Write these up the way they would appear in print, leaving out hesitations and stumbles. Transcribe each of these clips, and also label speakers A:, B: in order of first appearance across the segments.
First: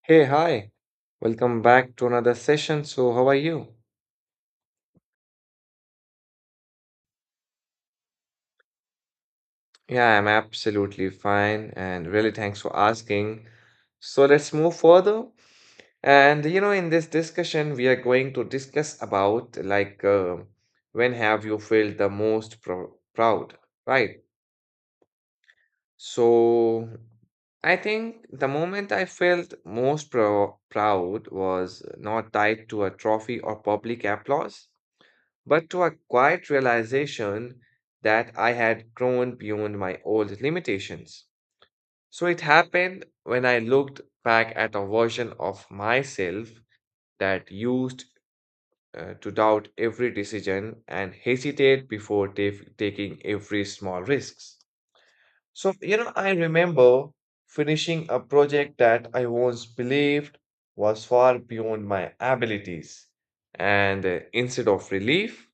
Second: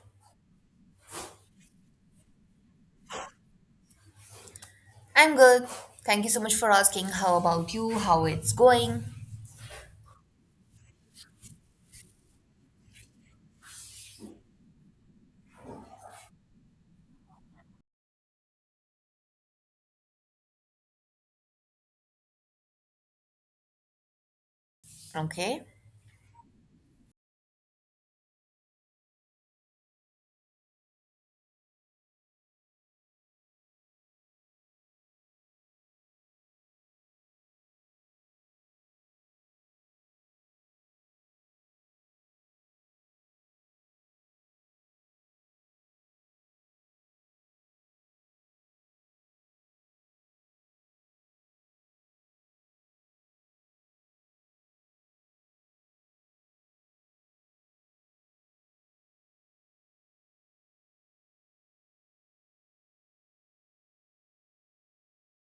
A: Hey, hi. Welcome back to another session. So, how are you?
B: I'm good. Thank you so much for asking. How about you? How it's going?
A: Yeah, I'm absolutely fine and really thanks for asking. So, let's move further. And you know, in this discussion, we are going to discuss about when have you felt the most proud, right?
B: Okay.
A: So, I think the moment I felt most proud was not tied to a trophy or public applause, but to a quiet realization that I had grown beyond my old limitations. So it happened when I looked back at a version of myself that used to doubt every decision and hesitate before taking every small risks. So, you know, I remember finishing a project that I once believed was far beyond my abilities. And instead of relief,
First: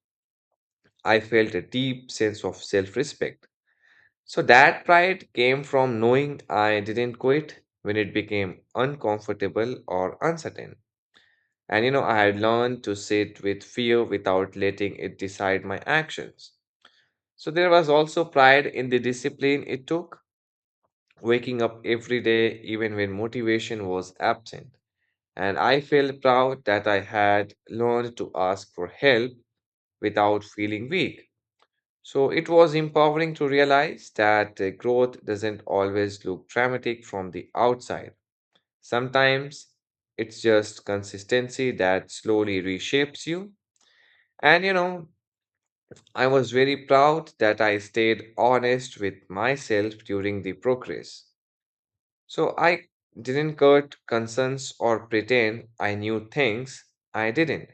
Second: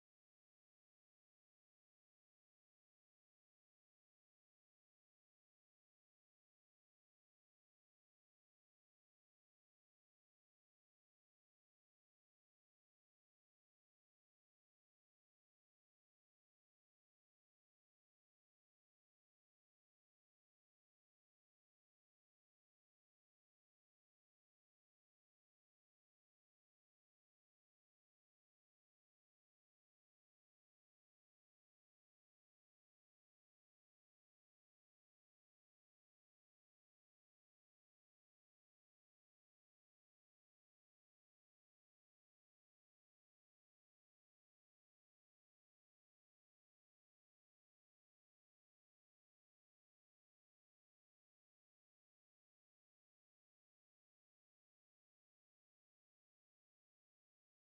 A: I felt a deep sense of self respect. So that pride came from knowing I didn't quit when it became uncomfortable or uncertain. And you know, I had learned to sit with fear without letting it decide my actions. So there was also pride in the discipline it took, waking up every day even when motivation was absent. And I felt proud that I had learned to ask for help without feeling weak. So it was empowering to realize that growth doesn't always look dramatic from the outside. Sometimes it's just consistency that slowly reshapes you. And you know, I was very proud that I stayed honest with myself during the progress. So I didn't cut concerns or pretend I knew things I didn't.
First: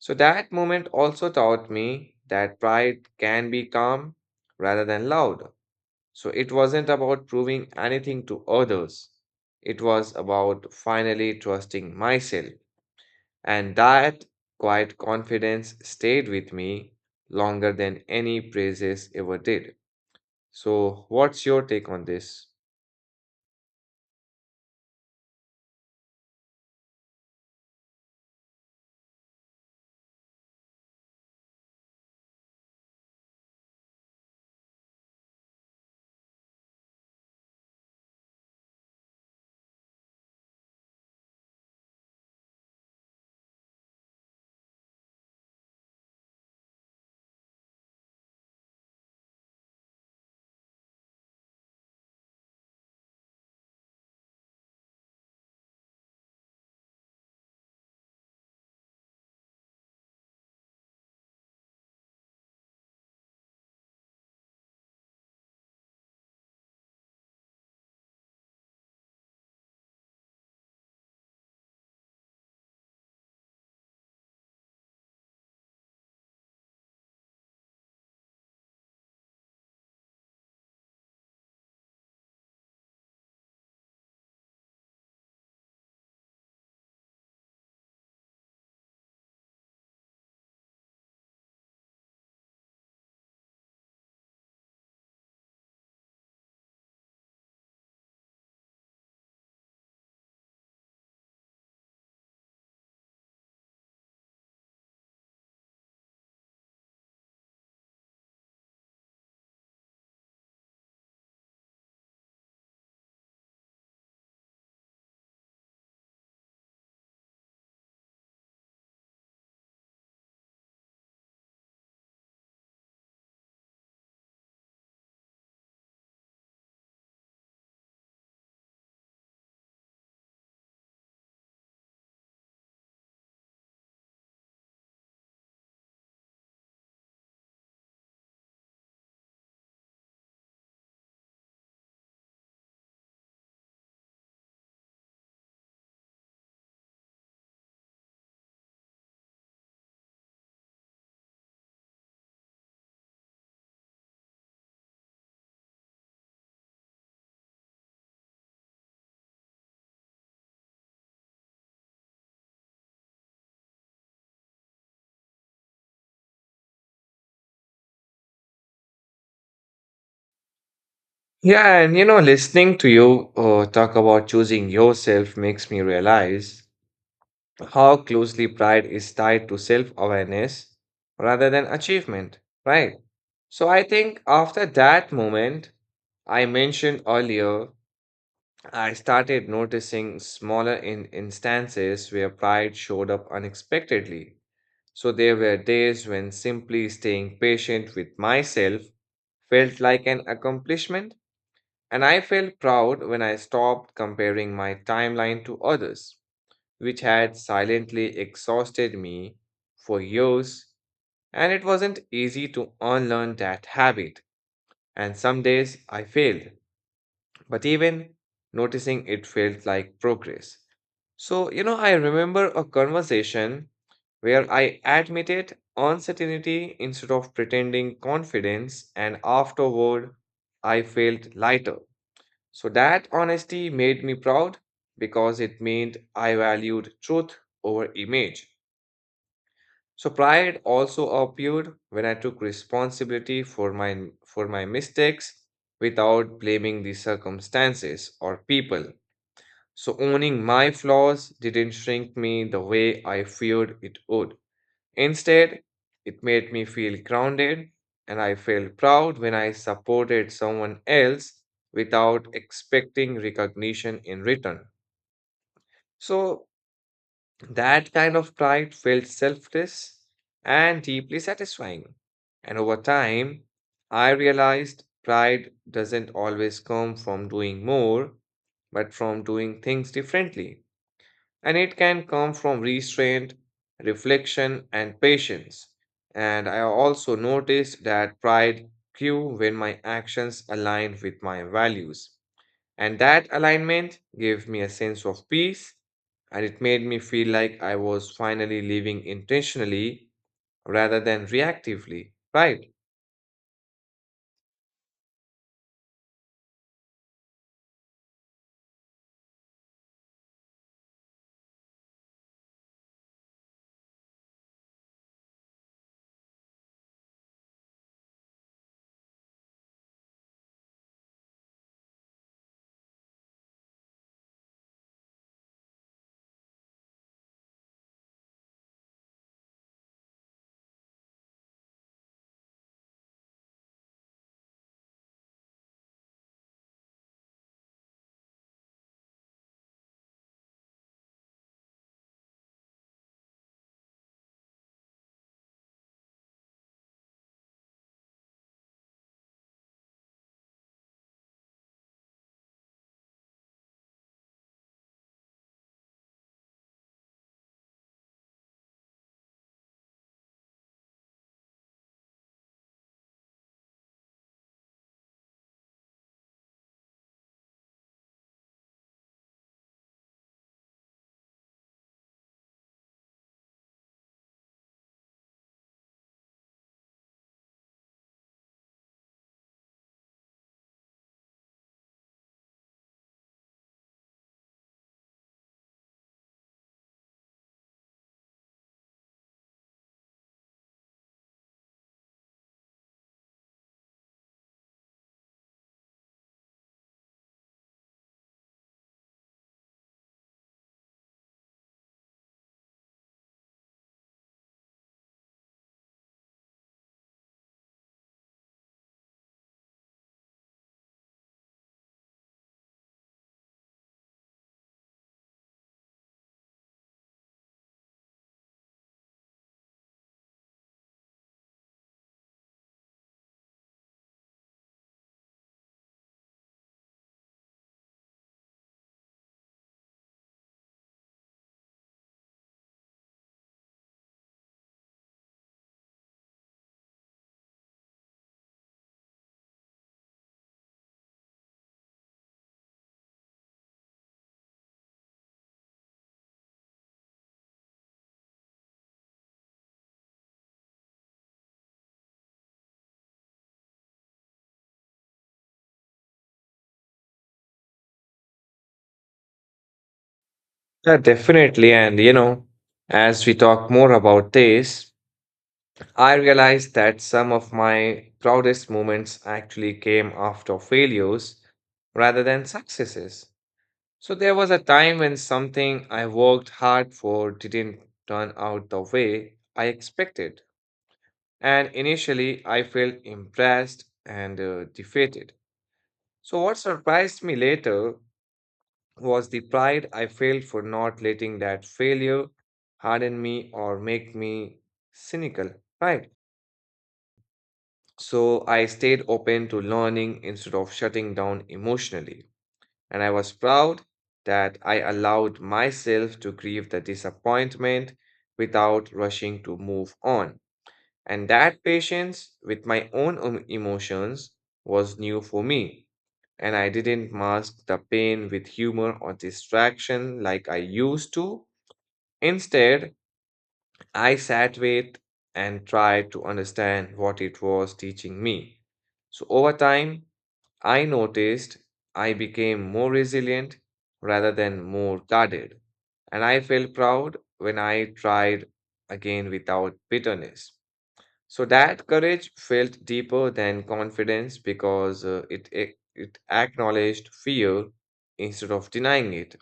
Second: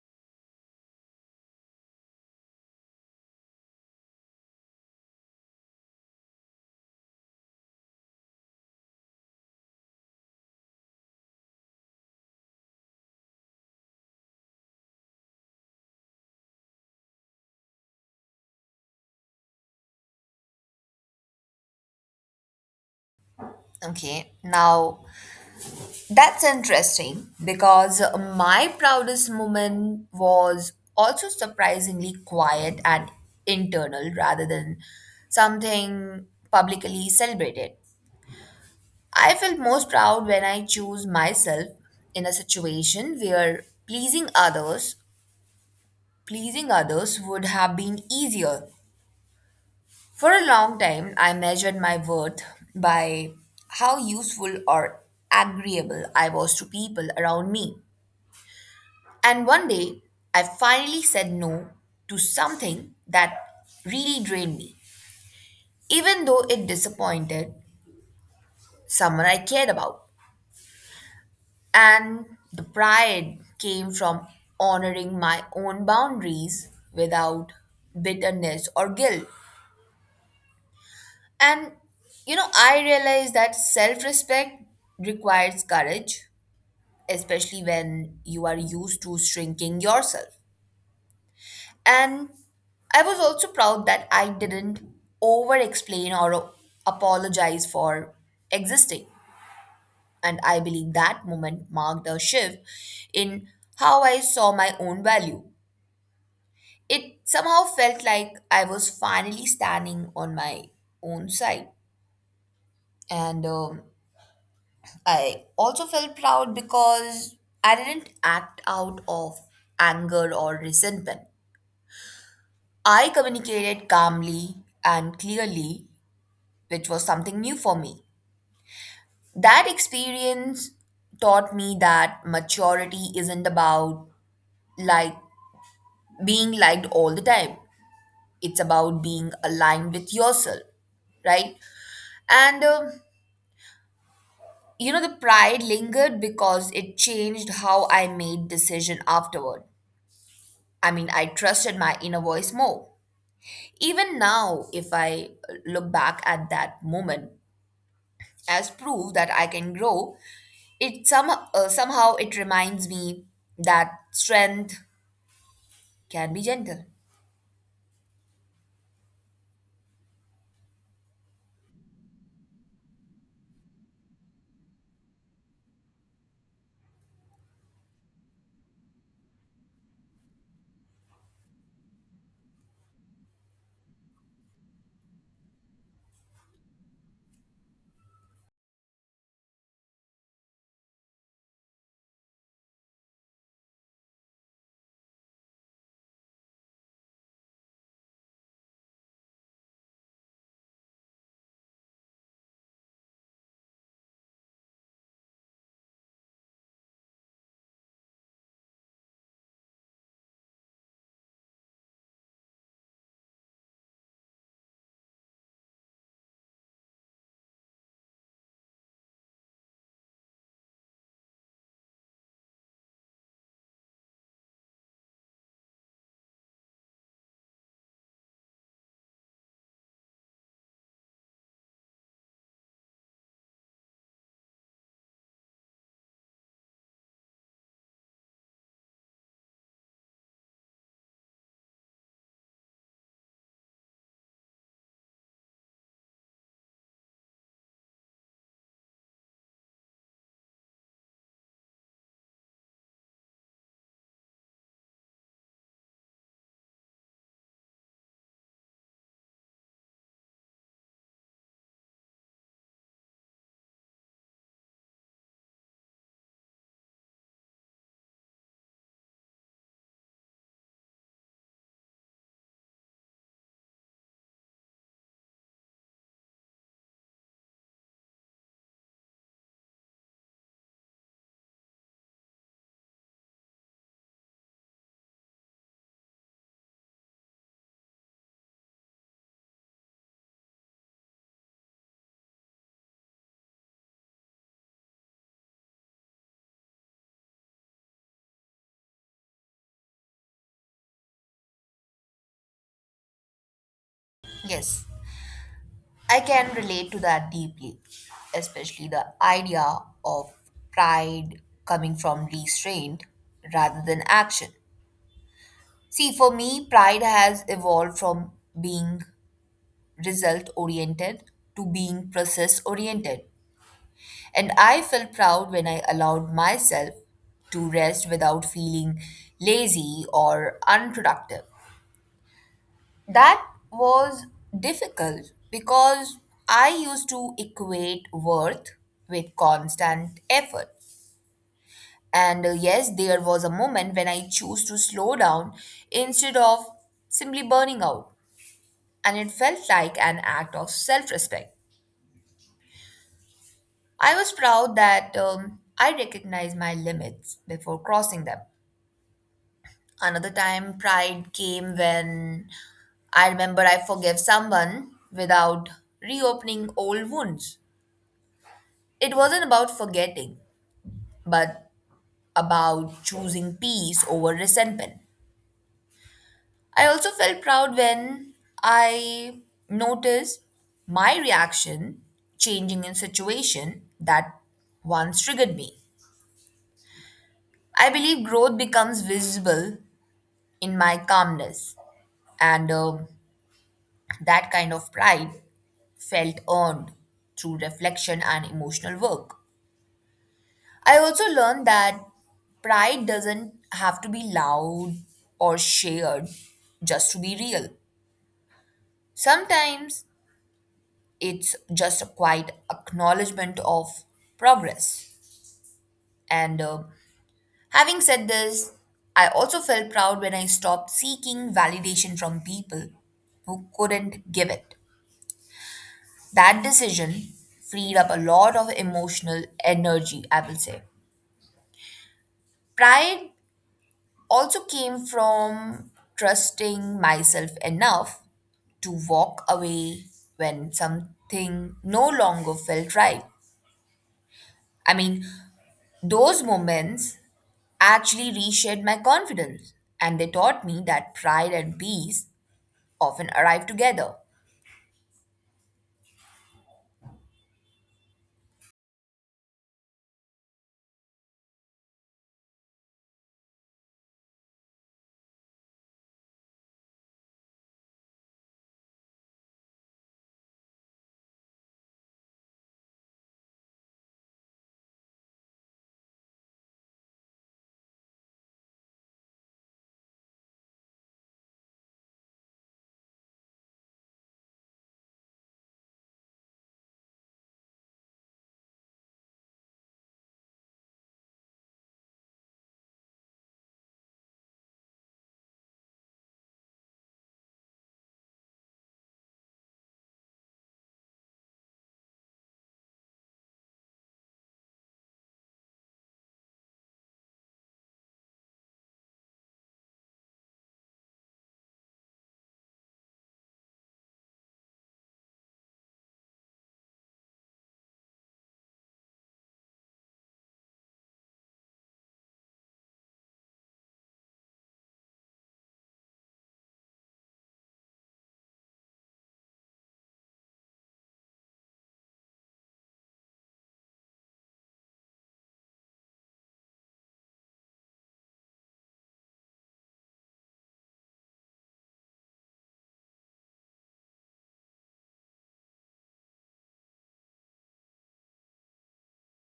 A: So that moment also taught me that pride can be calm rather than loud. So it wasn't about proving anything to others. It was about finally trusting myself. And that quiet confidence stayed with me longer than any praises ever did. So, what's your take on this?
B: Okay. Now, that's interesting because my proudest moment was also surprisingly quiet and internal rather than something publicly celebrated. I felt most proud when I choose myself in a situation where pleasing others would have been easier. For a long time, I measured my worth by how useful or agreeable I was to people around me. And one day, I finally said no to something that really drained me, even though it disappointed someone I cared about. And the pride came from honoring my own boundaries without bitterness or guilt. And you know, I realize that self respect requires courage, especially when you are used to shrinking yourself. And I was also proud that I didn't over explain or apologize for existing. And I believe that moment marked a shift in how I saw my own value. It somehow felt like I was finally standing on my own side. And I also felt proud because I didn't act out of anger or resentment. I communicated calmly and clearly, which was something new for me. That experience taught me that maturity isn't about like being liked all the time. It's about being aligned with yourself, right? And you know the pride lingered because it changed how I made decision afterward. I mean, I trusted my inner voice more. Even now, if I look back at that moment as proof that I can grow, somehow it reminds me that strength can be gentle.
A: Yeah, and you know, listening to you talk about choosing yourself makes me realize how closely pride is tied to self awareness rather than achievement, right? So I think after that moment I mentioned earlier, I started noticing smaller in instances where pride showed up unexpectedly. So there were days when simply staying patient with myself felt like an accomplishment, and I felt proud when I stopped comparing my timeline to others which had silently exhausted me for years, and it wasn't easy to unlearn that habit. And some days I failed, but even noticing it felt like progress. So, you know, I remember a conversation where I admitted uncertainty instead of pretending confidence, and afterward I felt lighter. So that honesty made me proud because it meant I valued truth over image. So pride also appeared when I took responsibility for my mistakes without blaming the circumstances or people. So owning my flaws didn't shrink me the way I feared it would. Instead, it made me feel grounded and I felt proud when I supported someone else without expecting recognition in return. So that kind of pride felt selfless and deeply satisfying. And over time, I realized pride doesn't always come from doing more, but from doing things differently. And it can come from restraint, reflection, and patience. And I also noticed that pride grew when my actions aligned with my values. And that alignment gave me a sense of peace, and it made me feel like I was finally living intentionally rather than reactively, right?
B: Yes, I can relate to that deeply, especially the idea of pride coming from restraint rather than action. See, for me, pride has evolved from being result oriented to being process oriented. And I felt proud when I allowed myself to rest without feeling lazy or unproductive. That was difficult because I used to equate worth with constant effort. And yes, there was a moment when I chose to slow down instead of simply burning out. And it felt like an act of self respect. I was proud that I recognized my limits before crossing them. Another time, pride came when I remember I forgave someone without reopening old wounds. It wasn't about forgetting, but about choosing peace over resentment. I also felt proud when I noticed my reaction changing in situation that once triggered me. I believe growth becomes visible in my calmness, and that kind of pride felt earned through reflection and emotional work. I also learned that pride doesn't have to be loud or shared just to be real. Sometimes it's just a quiet acknowledgement of progress. And having said this, I also felt proud when I stopped seeking validation from people who couldn't give it. That decision freed up a lot of emotional energy, I will say. Pride also came from trusting myself enough to walk away when something no longer felt right. I mean, those moments actually reshaped my confidence and they taught me that pride and peace often arrive together.
A: Yeah, definitely. And, you know, as we talk more about this, I realized that some of my proudest moments actually came after failures rather than successes. So there was a time when something I worked hard for didn't turn out the way I expected. And initially, I felt impressed and defeated. So, what surprised me later was the pride I felt for not letting that failure harden me or make me cynical, right? So, I stayed open to learning instead of shutting down emotionally. And I was proud that I allowed myself to grieve the disappointment without rushing to move on. And that patience with my own emotions was new for me. And I didn't mask the pain with humor or distraction like I used to. Instead, I sat with and tried to understand what it was teaching me. So over time, I noticed I became more resilient rather than more guarded. And I felt proud when I tried again without bitterness. So that courage felt deeper than confidence because it acknowledged fear instead of denying it.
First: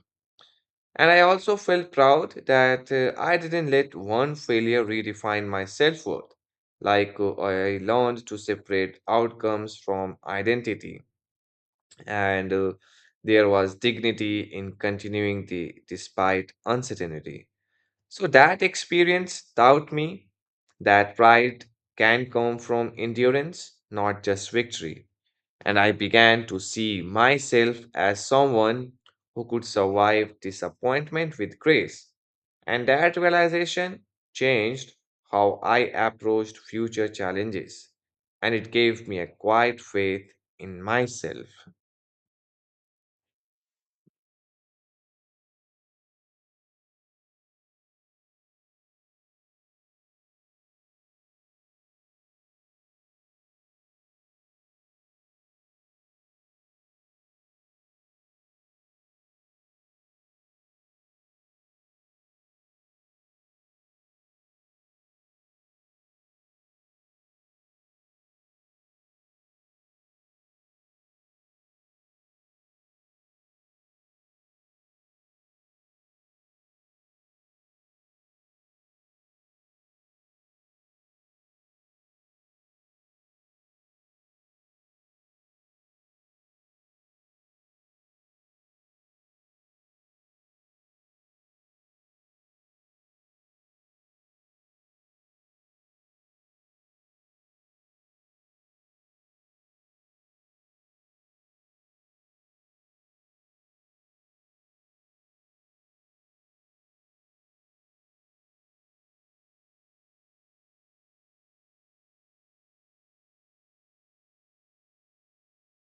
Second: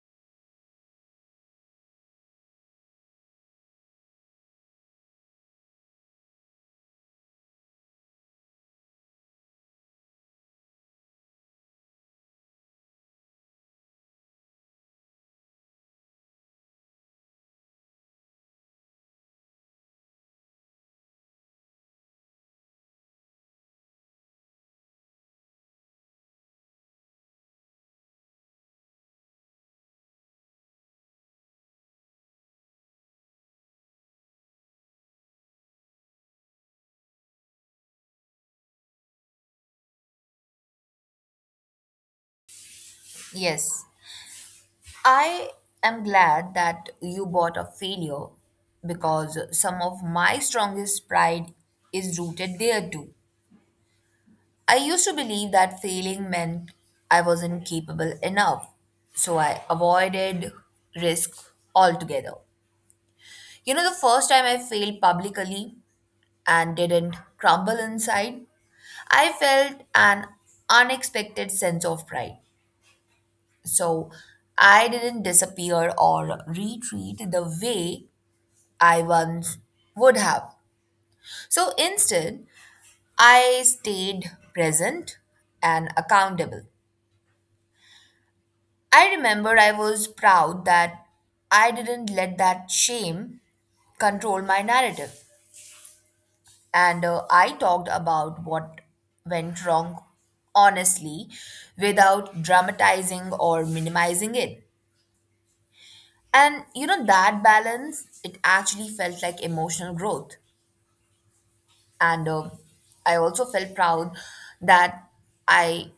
A: And I also felt proud that I didn't let one failure redefine my self worth. I learned to separate outcomes from identity, and there was dignity in continuing the despite uncertainty. So that experience taught me that pride can come from endurance, not just victory. And I began to see myself as someone who could survive disappointment with grace. And that realization changed how I approached future challenges. And it gave me a quiet faith in myself.
B: Yes, I am glad that you bought a failure because some of my strongest pride is rooted there too. I used to believe that failing meant I wasn't capable enough, so I avoided risk altogether. You know, the first time I failed publicly and didn't crumble inside, I felt an unexpected sense of pride. So I didn't disappear or retreat the way I once would have. So instead, I stayed present and accountable. I remember I was proud that I didn't let that shame control my narrative. And I talked about what went wrong honestly without dramatizing or minimizing it. And you know, that balance, it actually felt like emotional growth. And I also felt proud that I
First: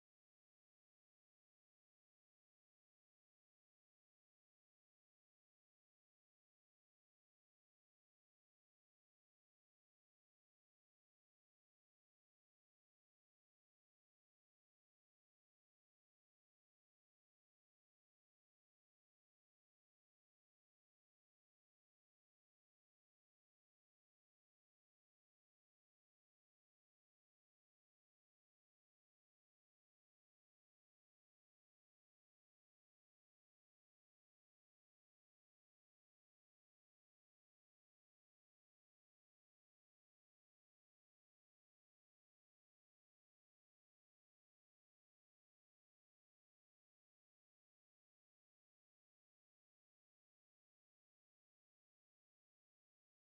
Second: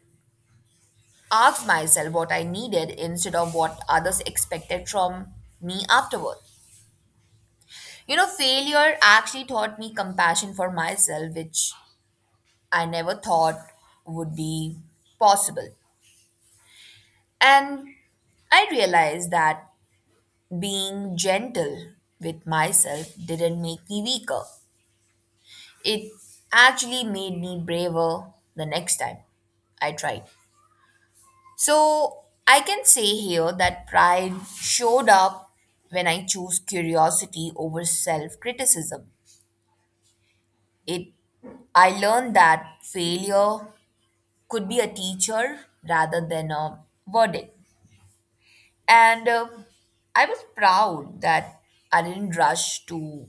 B: asked myself what I needed instead of what others expected from me afterward. You know, failure actually taught me compassion for myself, which I never thought would be possible. And I realized that being gentle with myself didn't make me weaker. It actually made me braver the next time I tried. So I can say here that pride showed up when I chose curiosity over self criticism. It I learned that failure could be a teacher rather than a verdict. And I was proud that I didn't rush to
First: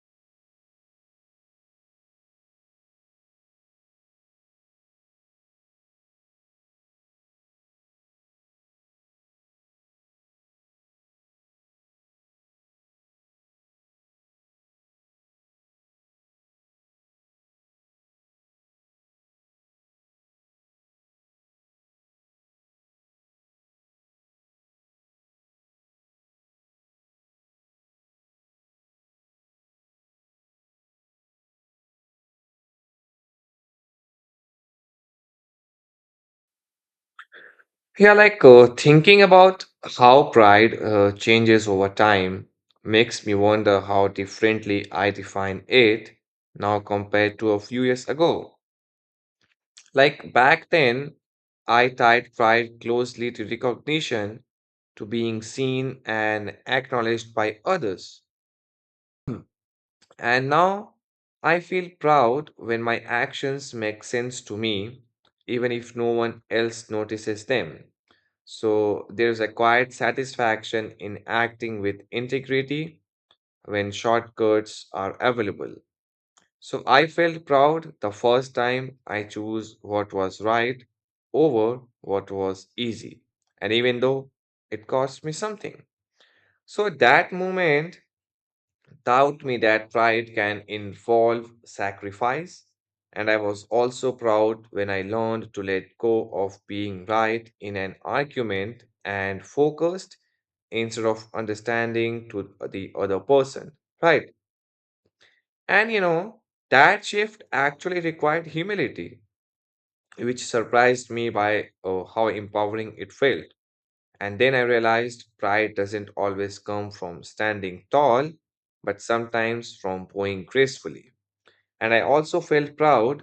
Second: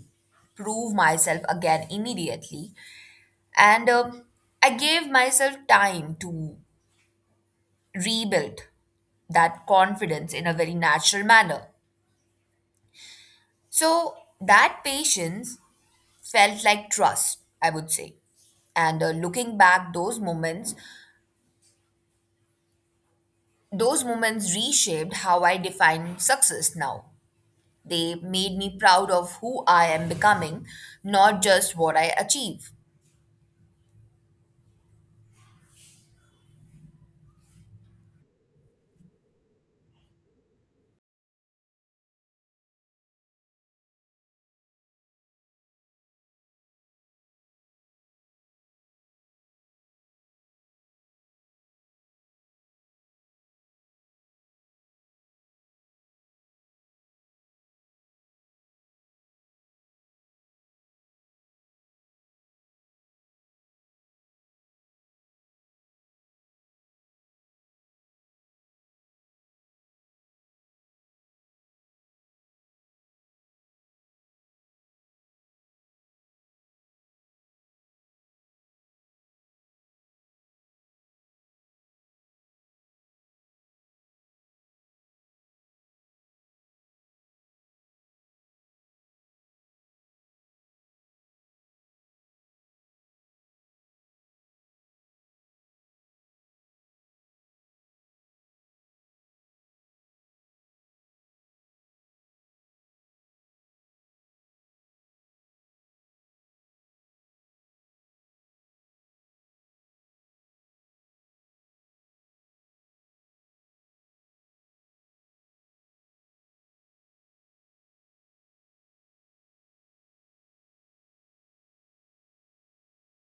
B: prove myself again immediately. And I gave myself time to rebuild that confidence in a very natural manner. So that patience felt like trust, I would say. And looking back, those moments reshaped how I define success now. They made me proud of who I am becoming, not just what I achieve.
A: Thinking about how pride changes over time makes me wonder how differently I define it now compared to a few years ago. Like back then, I tied pride closely to recognition, to being seen and acknowledged by others. And now I feel proud when my actions make sense to me, even if no one else notices them. So there's a quiet satisfaction in acting with integrity when shortcuts are available. So I felt proud the first time I chose what was right over what was easy. And even though it cost me something. So that moment taught me that pride can involve sacrifice. And I was also proud when I learned to let go of being right in an argument and focused instead of understanding to the other person, right? And you know, that shift actually required humility, which surprised me by how empowering it felt. And then I realized pride doesn't always come from standing tall, but sometimes from bowing gracefully. And I also felt proud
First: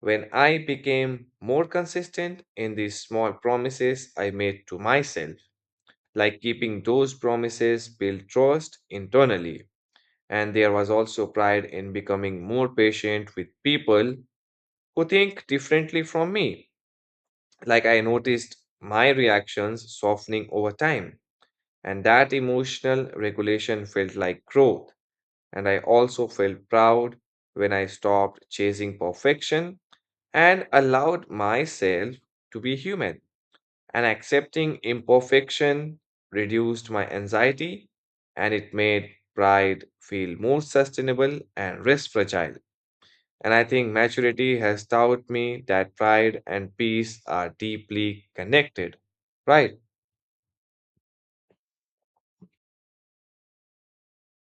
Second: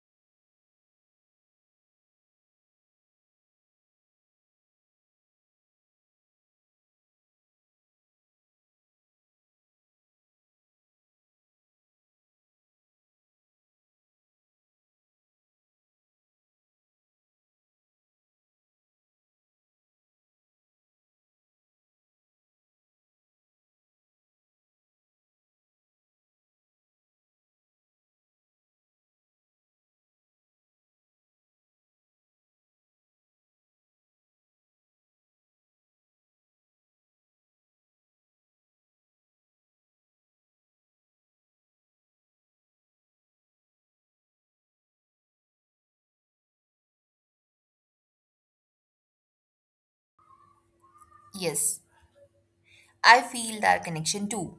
A: when I became more consistent in these small promises I made to myself, like keeping those promises build trust internally. And there was also pride in becoming more patient with people who think differently from me. Like I noticed my reactions softening over time, and that emotional regulation felt like growth. And I also felt proud when I stopped chasing perfection and allowed myself to be human. And accepting imperfection reduced my anxiety and it made pride feel more sustainable and less fragile. And I think maturity has taught me that pride and peace are deeply connected, right?
B: Yes, I feel that connection too,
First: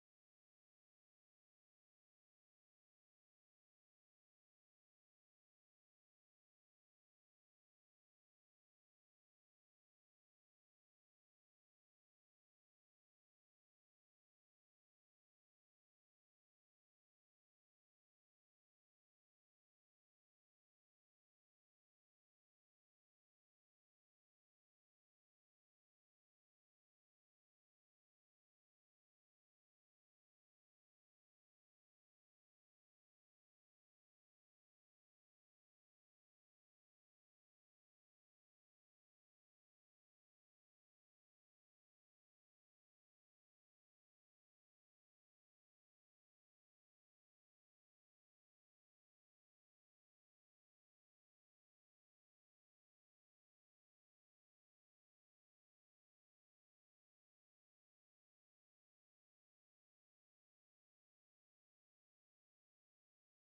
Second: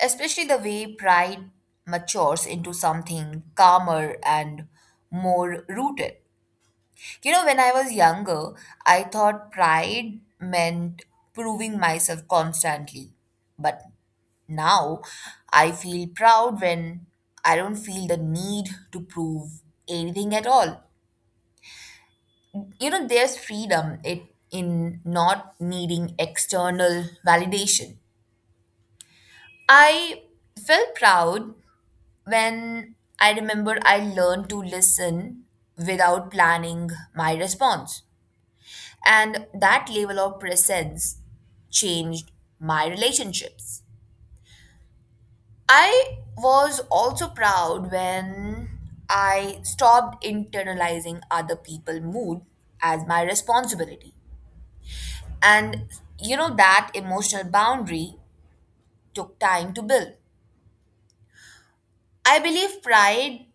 B: especially the way pride matures into something calmer and more rooted. You know, when I was younger, I thought pride meant proving myself constantly. But now I feel proud when I don't feel the need to prove anything at all. You know, there's freedom it, in not needing external validation. I felt proud when I remember I learned to listen without planning my response. And that level of presence changed my relationships. I was also proud when I stopped internalizing other people's mood as my responsibility. And you know, that emotional boundary took time to build. I believe pride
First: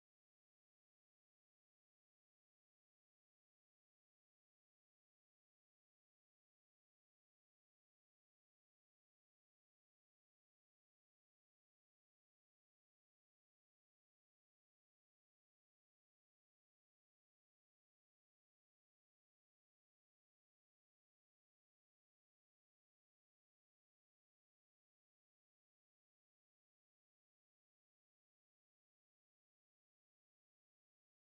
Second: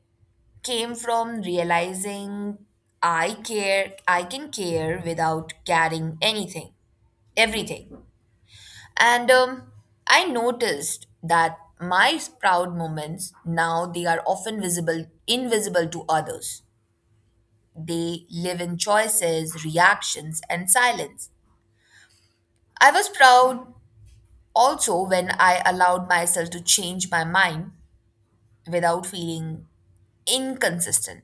B: came from realizing I can care without carrying anything, everything. And I noticed that my proud moments now they are often visible, invisible to others. They live in choices, reactions, and silence. I was proud also when I allowed myself to change my mind without feeling inconsistent.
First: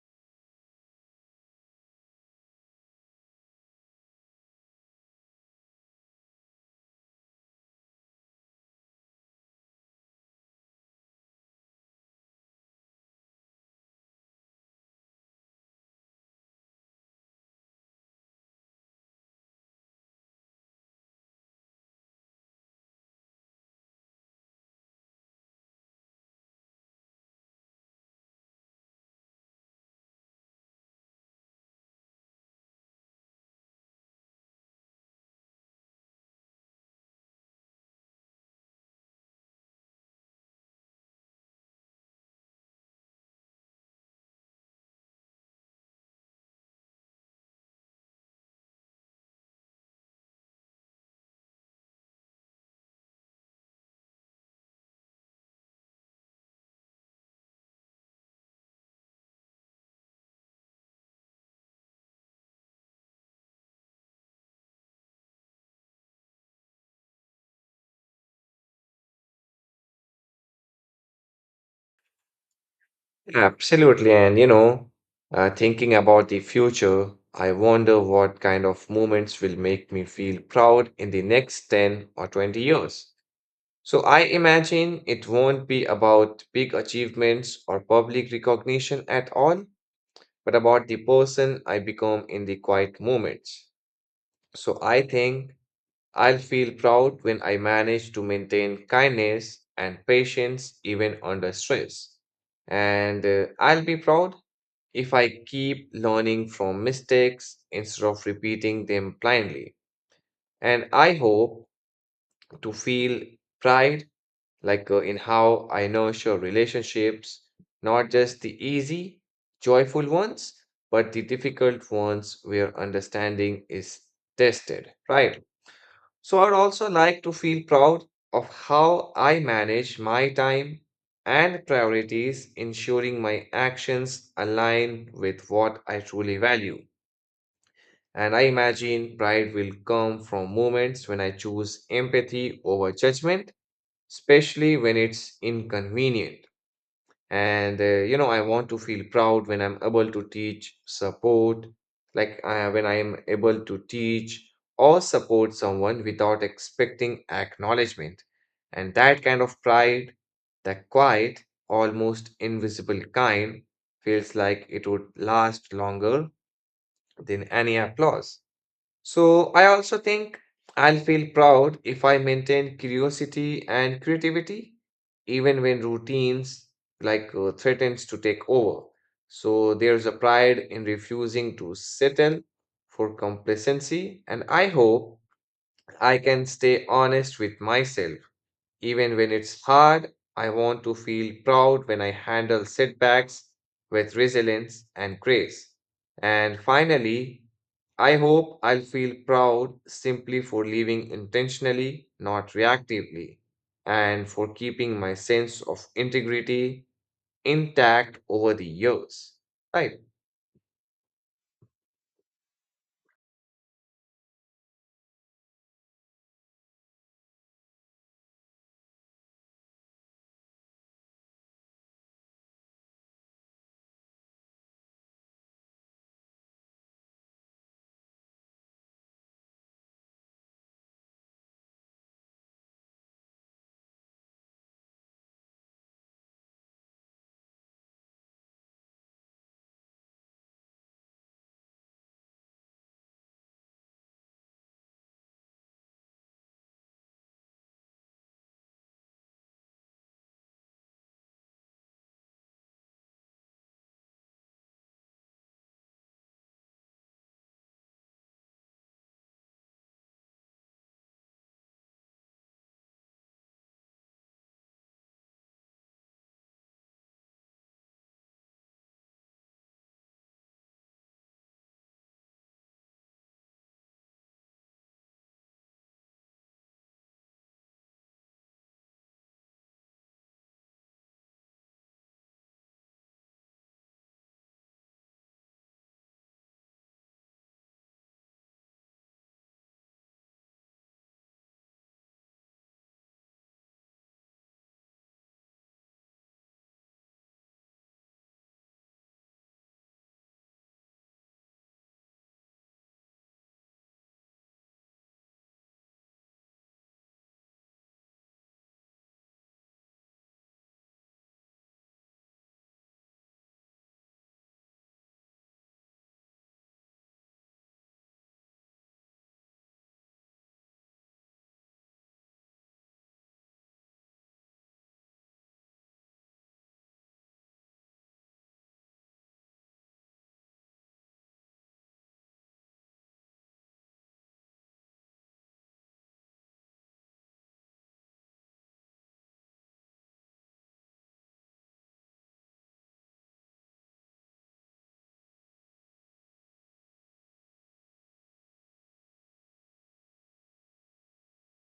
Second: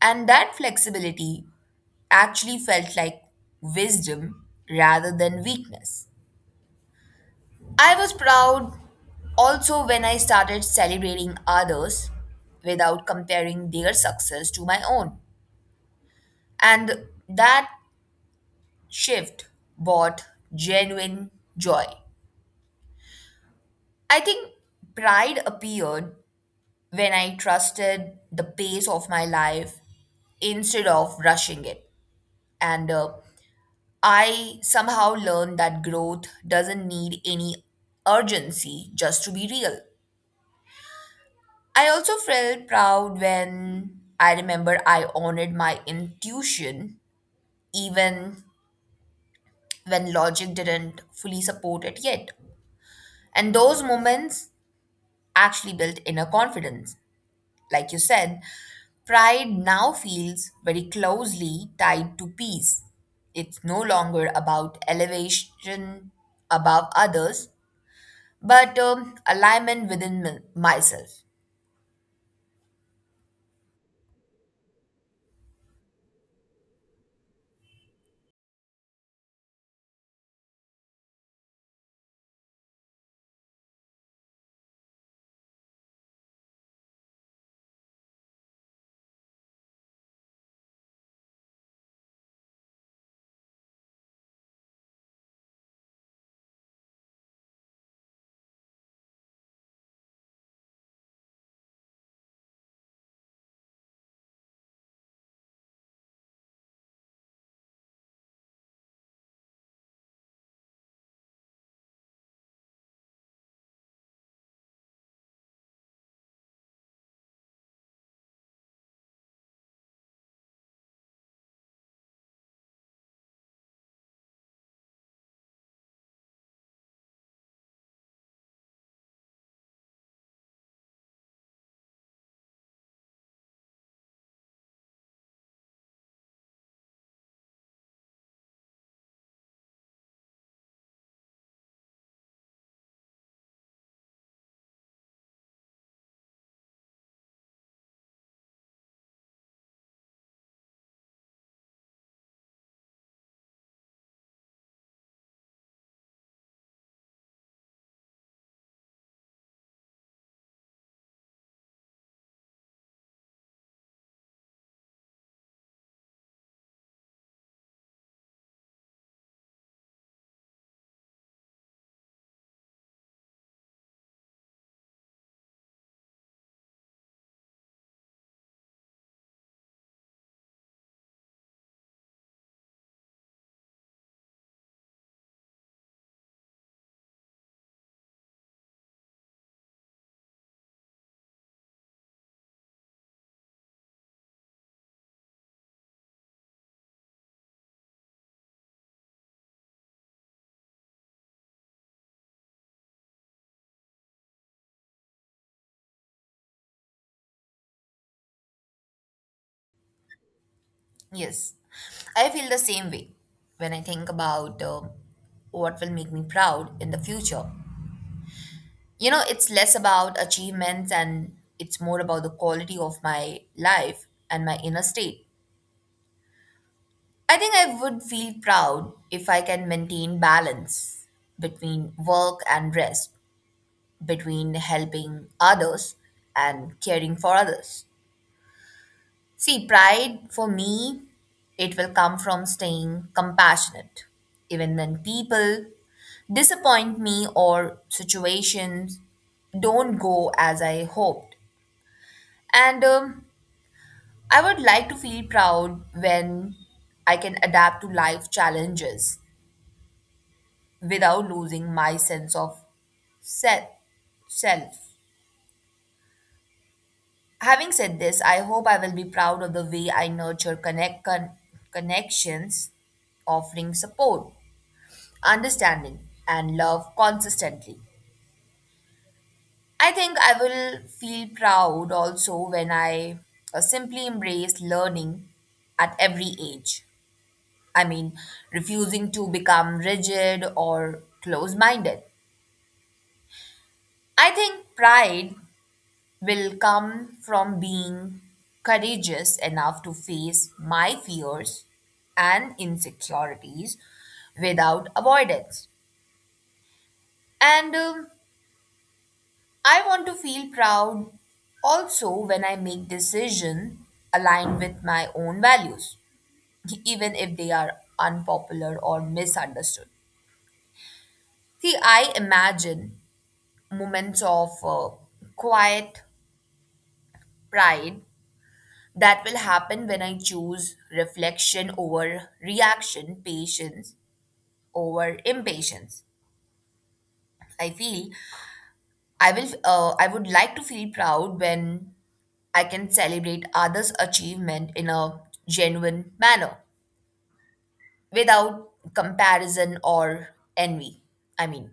B: And that flexibility actually felt like wisdom rather than weakness. I was proud also when I started celebrating others without comparing their success to my own. And that shift brought genuine joy. I think pride appeared when I trusted the pace of my life instead of rushing it. And I somehow learned that growth doesn't need any urgency just to be real. I also felt proud when I remember I honored my intuition even when logic didn't fully support it yet. And those moments actually built inner confidence. Like you said, pride now feels very closely tied to peace. It's no longer about elevation above others, but alignment within myself.
A: Absolutely. And you know, thinking about the future, I wonder what kind of moments will make me feel proud in the next 10 or 20 years. So I imagine it won't be about big achievements or public recognition at all, but about the person I become in the quiet moments. So I think I'll feel proud when I manage to maintain kindness and patience even under stress. And I'll be proud if I keep learning from mistakes instead of repeating them blindly. And I hope to feel pride in how I nurture relationships, not just the easy, joyful ones, but the difficult ones where understanding is tested, right? So I'd also like to feel proud of how I manage my time and priorities, ensuring my actions align with what I truly value. And I imagine pride will come from moments when I choose empathy over judgment, especially when it's inconvenient. And you know, I want to feel proud when I'm able to teach support like when I am able to teach or support someone without expecting acknowledgement. And that kind of pride, that quiet, almost invisible kind, feels like it would last longer than any applause. So I also think I'll feel proud if I maintain curiosity and creativity, even when routines threatens to take over. So there's a pride in refusing to settle for complacency, and I hope I can stay honest with myself even when it's hard. I want to feel proud when I handle setbacks with resilience and grace. And finally, I hope I'll feel proud simply for living intentionally, not reactively, and for keeping my sense of integrity intact over the years. Right.
B: Yes, I feel the same way when I think about what will make me proud in the future. You know, it's less about achievements and it's more about the quality of my life and my inner state. I think I would feel proud if I can maintain balance between work and rest, between helping others and caring for others. See, pride for me, it will come from staying compassionate, even when people disappoint me or situations don't go as I hoped. And I would like to feel proud when I can adapt to life challenges without losing my sense of self. self. Having said this, I hope I will be proud of the way I nurture connections, offering support understanding and love consistently. I think I will feel proud also when I simply embrace learning at every age. I mean, refusing to become rigid or close minded. I think pride will come from being courageous enough to face my fears and insecurities without avoidance. And I want to feel proud also when I make decisions aligned with my own values, even if they are unpopular or misunderstood. See, I imagine moments of quiet pride that will happen when I choose reflection over reaction, patience over impatience. I feel I will. I would like to feel proud when I can celebrate others' achievement in a genuine manner without comparison or envy. I mean,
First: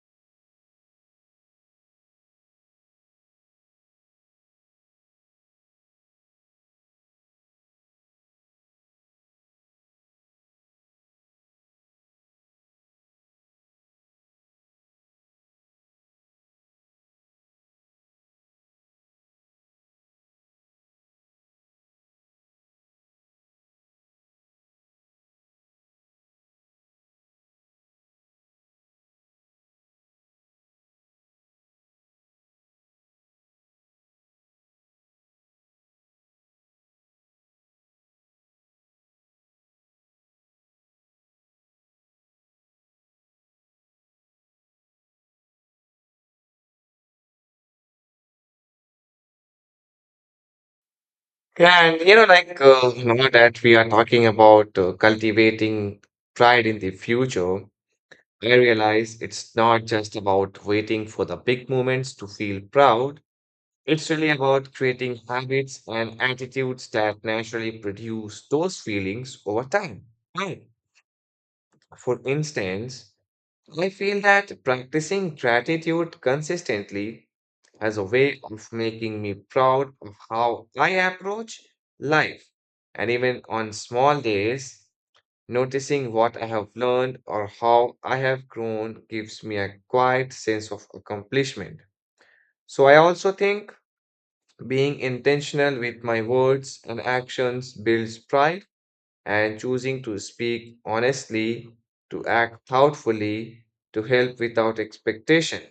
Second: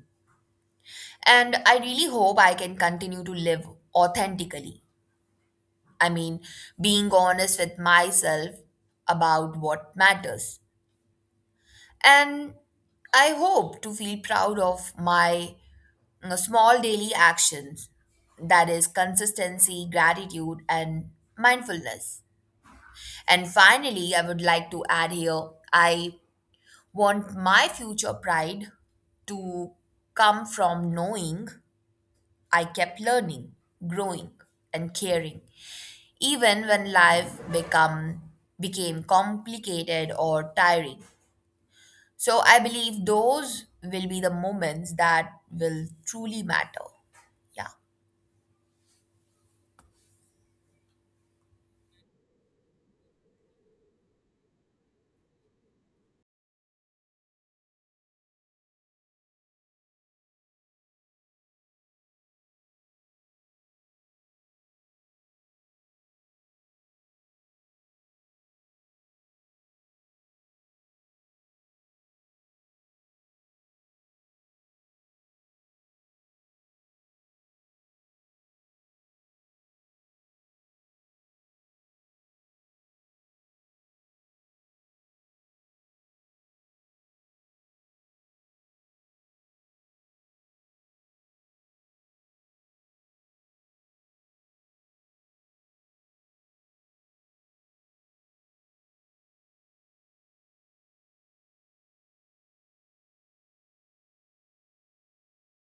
B: and I really hope I can continue to live authentically. I mean, being honest with myself about what matters. And I hope to feel proud of my you know, small daily actions that is, consistency, gratitude, and mindfulness. And finally, I would like to add here I want my future pride to come from knowing I kept learning, growing, and caring, even when life become became complicated or tiring. So I believe those will be the moments that will truly matter. Yeah,
A: Yeah, and you know, now that we are talking about cultivating pride in the future, I realize it's not just about waiting for the big moments to feel proud. It's really about creating habits and attitudes that naturally produce those feelings over time. Right. For instance, I feel that practicing gratitude consistently as a way of making me proud of how I approach life. And even on small days, noticing what I have learned or how I have grown gives me a quiet sense of accomplishment. So I also think being intentional with my words and actions builds pride, and choosing to speak honestly, to act thoughtfully, to help without expectation.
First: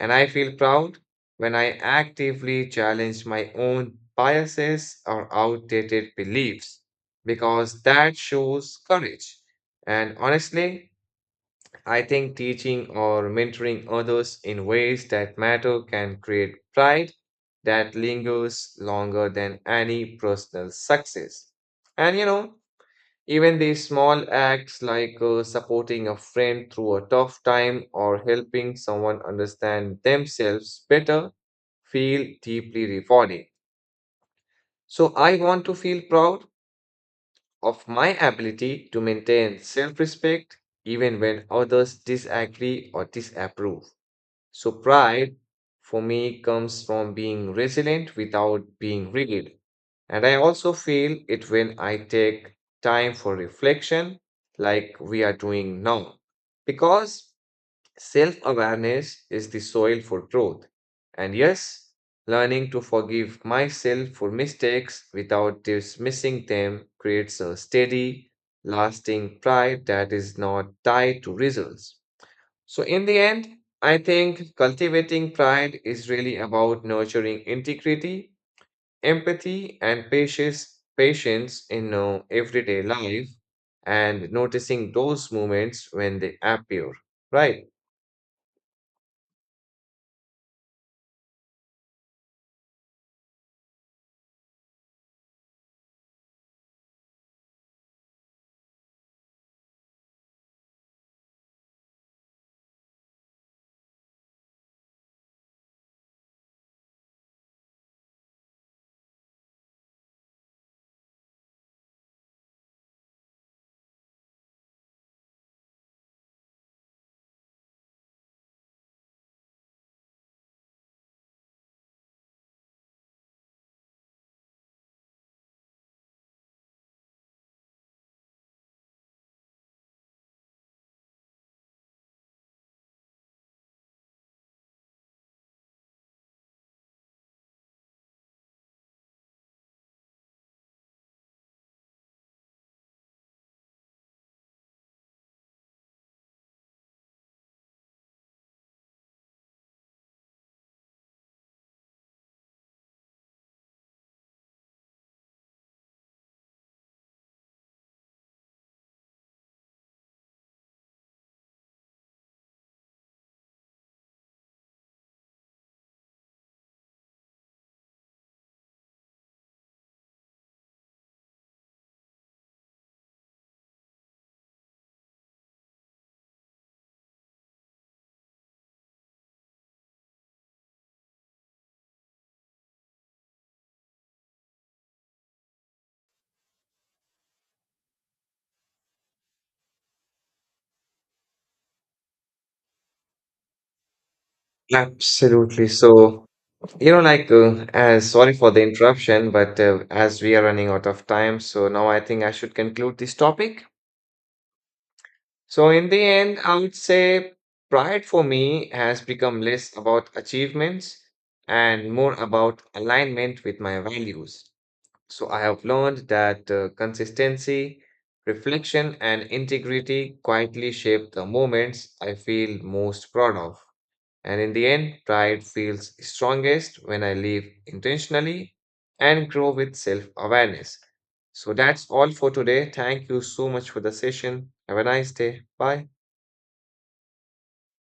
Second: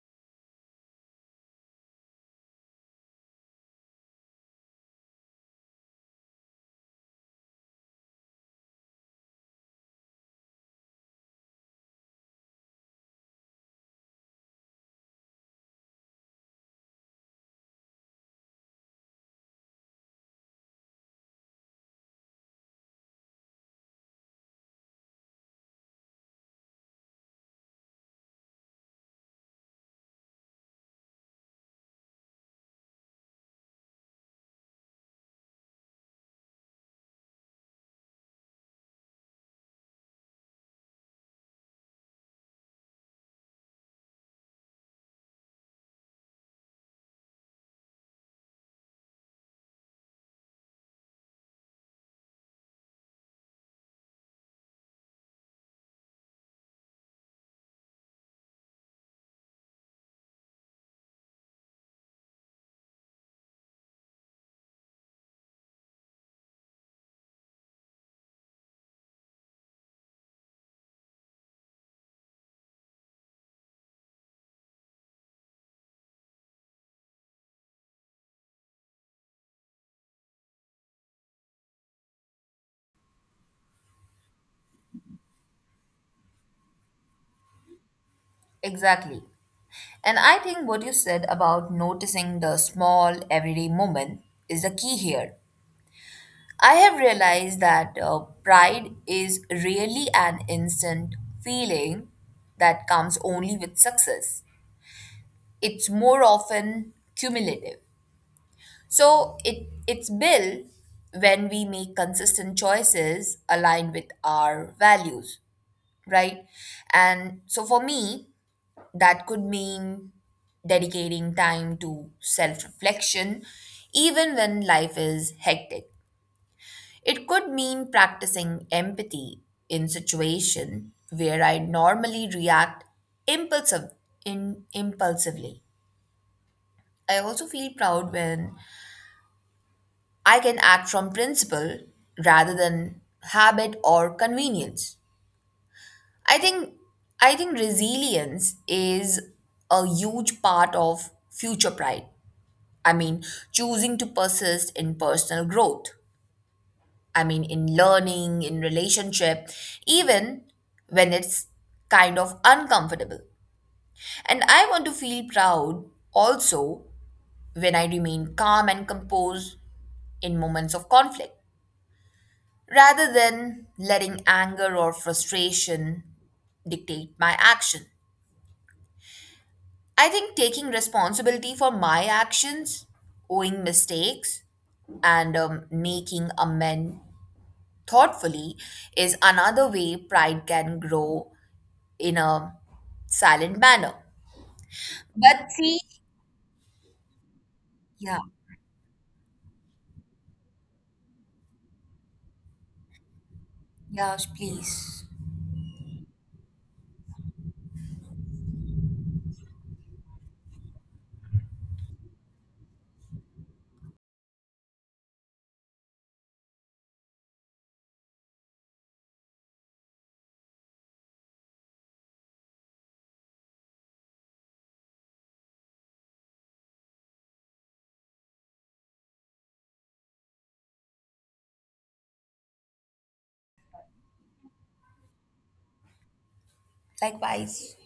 A: And I feel proud when I actively challenge my own biases or outdated beliefs because that shows courage. And honestly, I think teaching or mentoring others in ways that matter can create pride that lingers longer than any personal success. And you know, even these small acts supporting a friend through a tough time or helping someone understand themselves better feel deeply rewarding. So I want to feel proud of my ability to maintain self respect even when others disagree or disapprove. So, pride for me comes from being resilient without being rigid. And I also feel it when I take time for reflection, like we are doing now, because self awareness is the soil for growth. And yes, learning to forgive myself for mistakes without dismissing them creates a steady, lasting pride that is not tied to results. So, in the end, I think cultivating pride is really about nurturing integrity, empathy, and patience, patience in everyday life and noticing those moments when they appear. Right.
B: exactly. And I think what you said about noticing the small everyday moment is the key here. I have realized that pride is really an instant feeling that comes only with success. It's more often cumulative. So it's built when we make consistent choices aligned with our values, right? And so for me, that could mean dedicating time to self-reflection even when life is hectic. It could mean practicing empathy in situation where I normally react impulsive impulsively. I also feel proud when I can act from principle rather than habit or convenience. I think I think resilience is a huge part of future pride. I mean, choosing to persist in personal growth. I mean, in learning, in relationship, even when it's kind of uncomfortable. And I want to feel proud also when I remain calm and composed in moments of conflict, rather than letting anger or frustration dictate my action. I think taking responsibility for my actions, owing mistakes, and making amends thoughtfully is another way pride can grow in a silent manner. But
A: Absolutely.
B: see,
A: So, you know, as
B: yeah,
A: sorry for the interruption, but as we are running out of time, so now I think I should conclude this topic.
B: yeah, please.
A: So, in the end, I would say pride for me has become less about achievements and more about alignment with my values. So, I have learned that consistency, reflection, and integrity quietly shape the moments I feel most proud of. And in the end, pride feels strongest when I live intentionally and grow with self awareness. So, that's all for today. Thank you so much for the session. Have a nice day. Bye.
B: Likewise.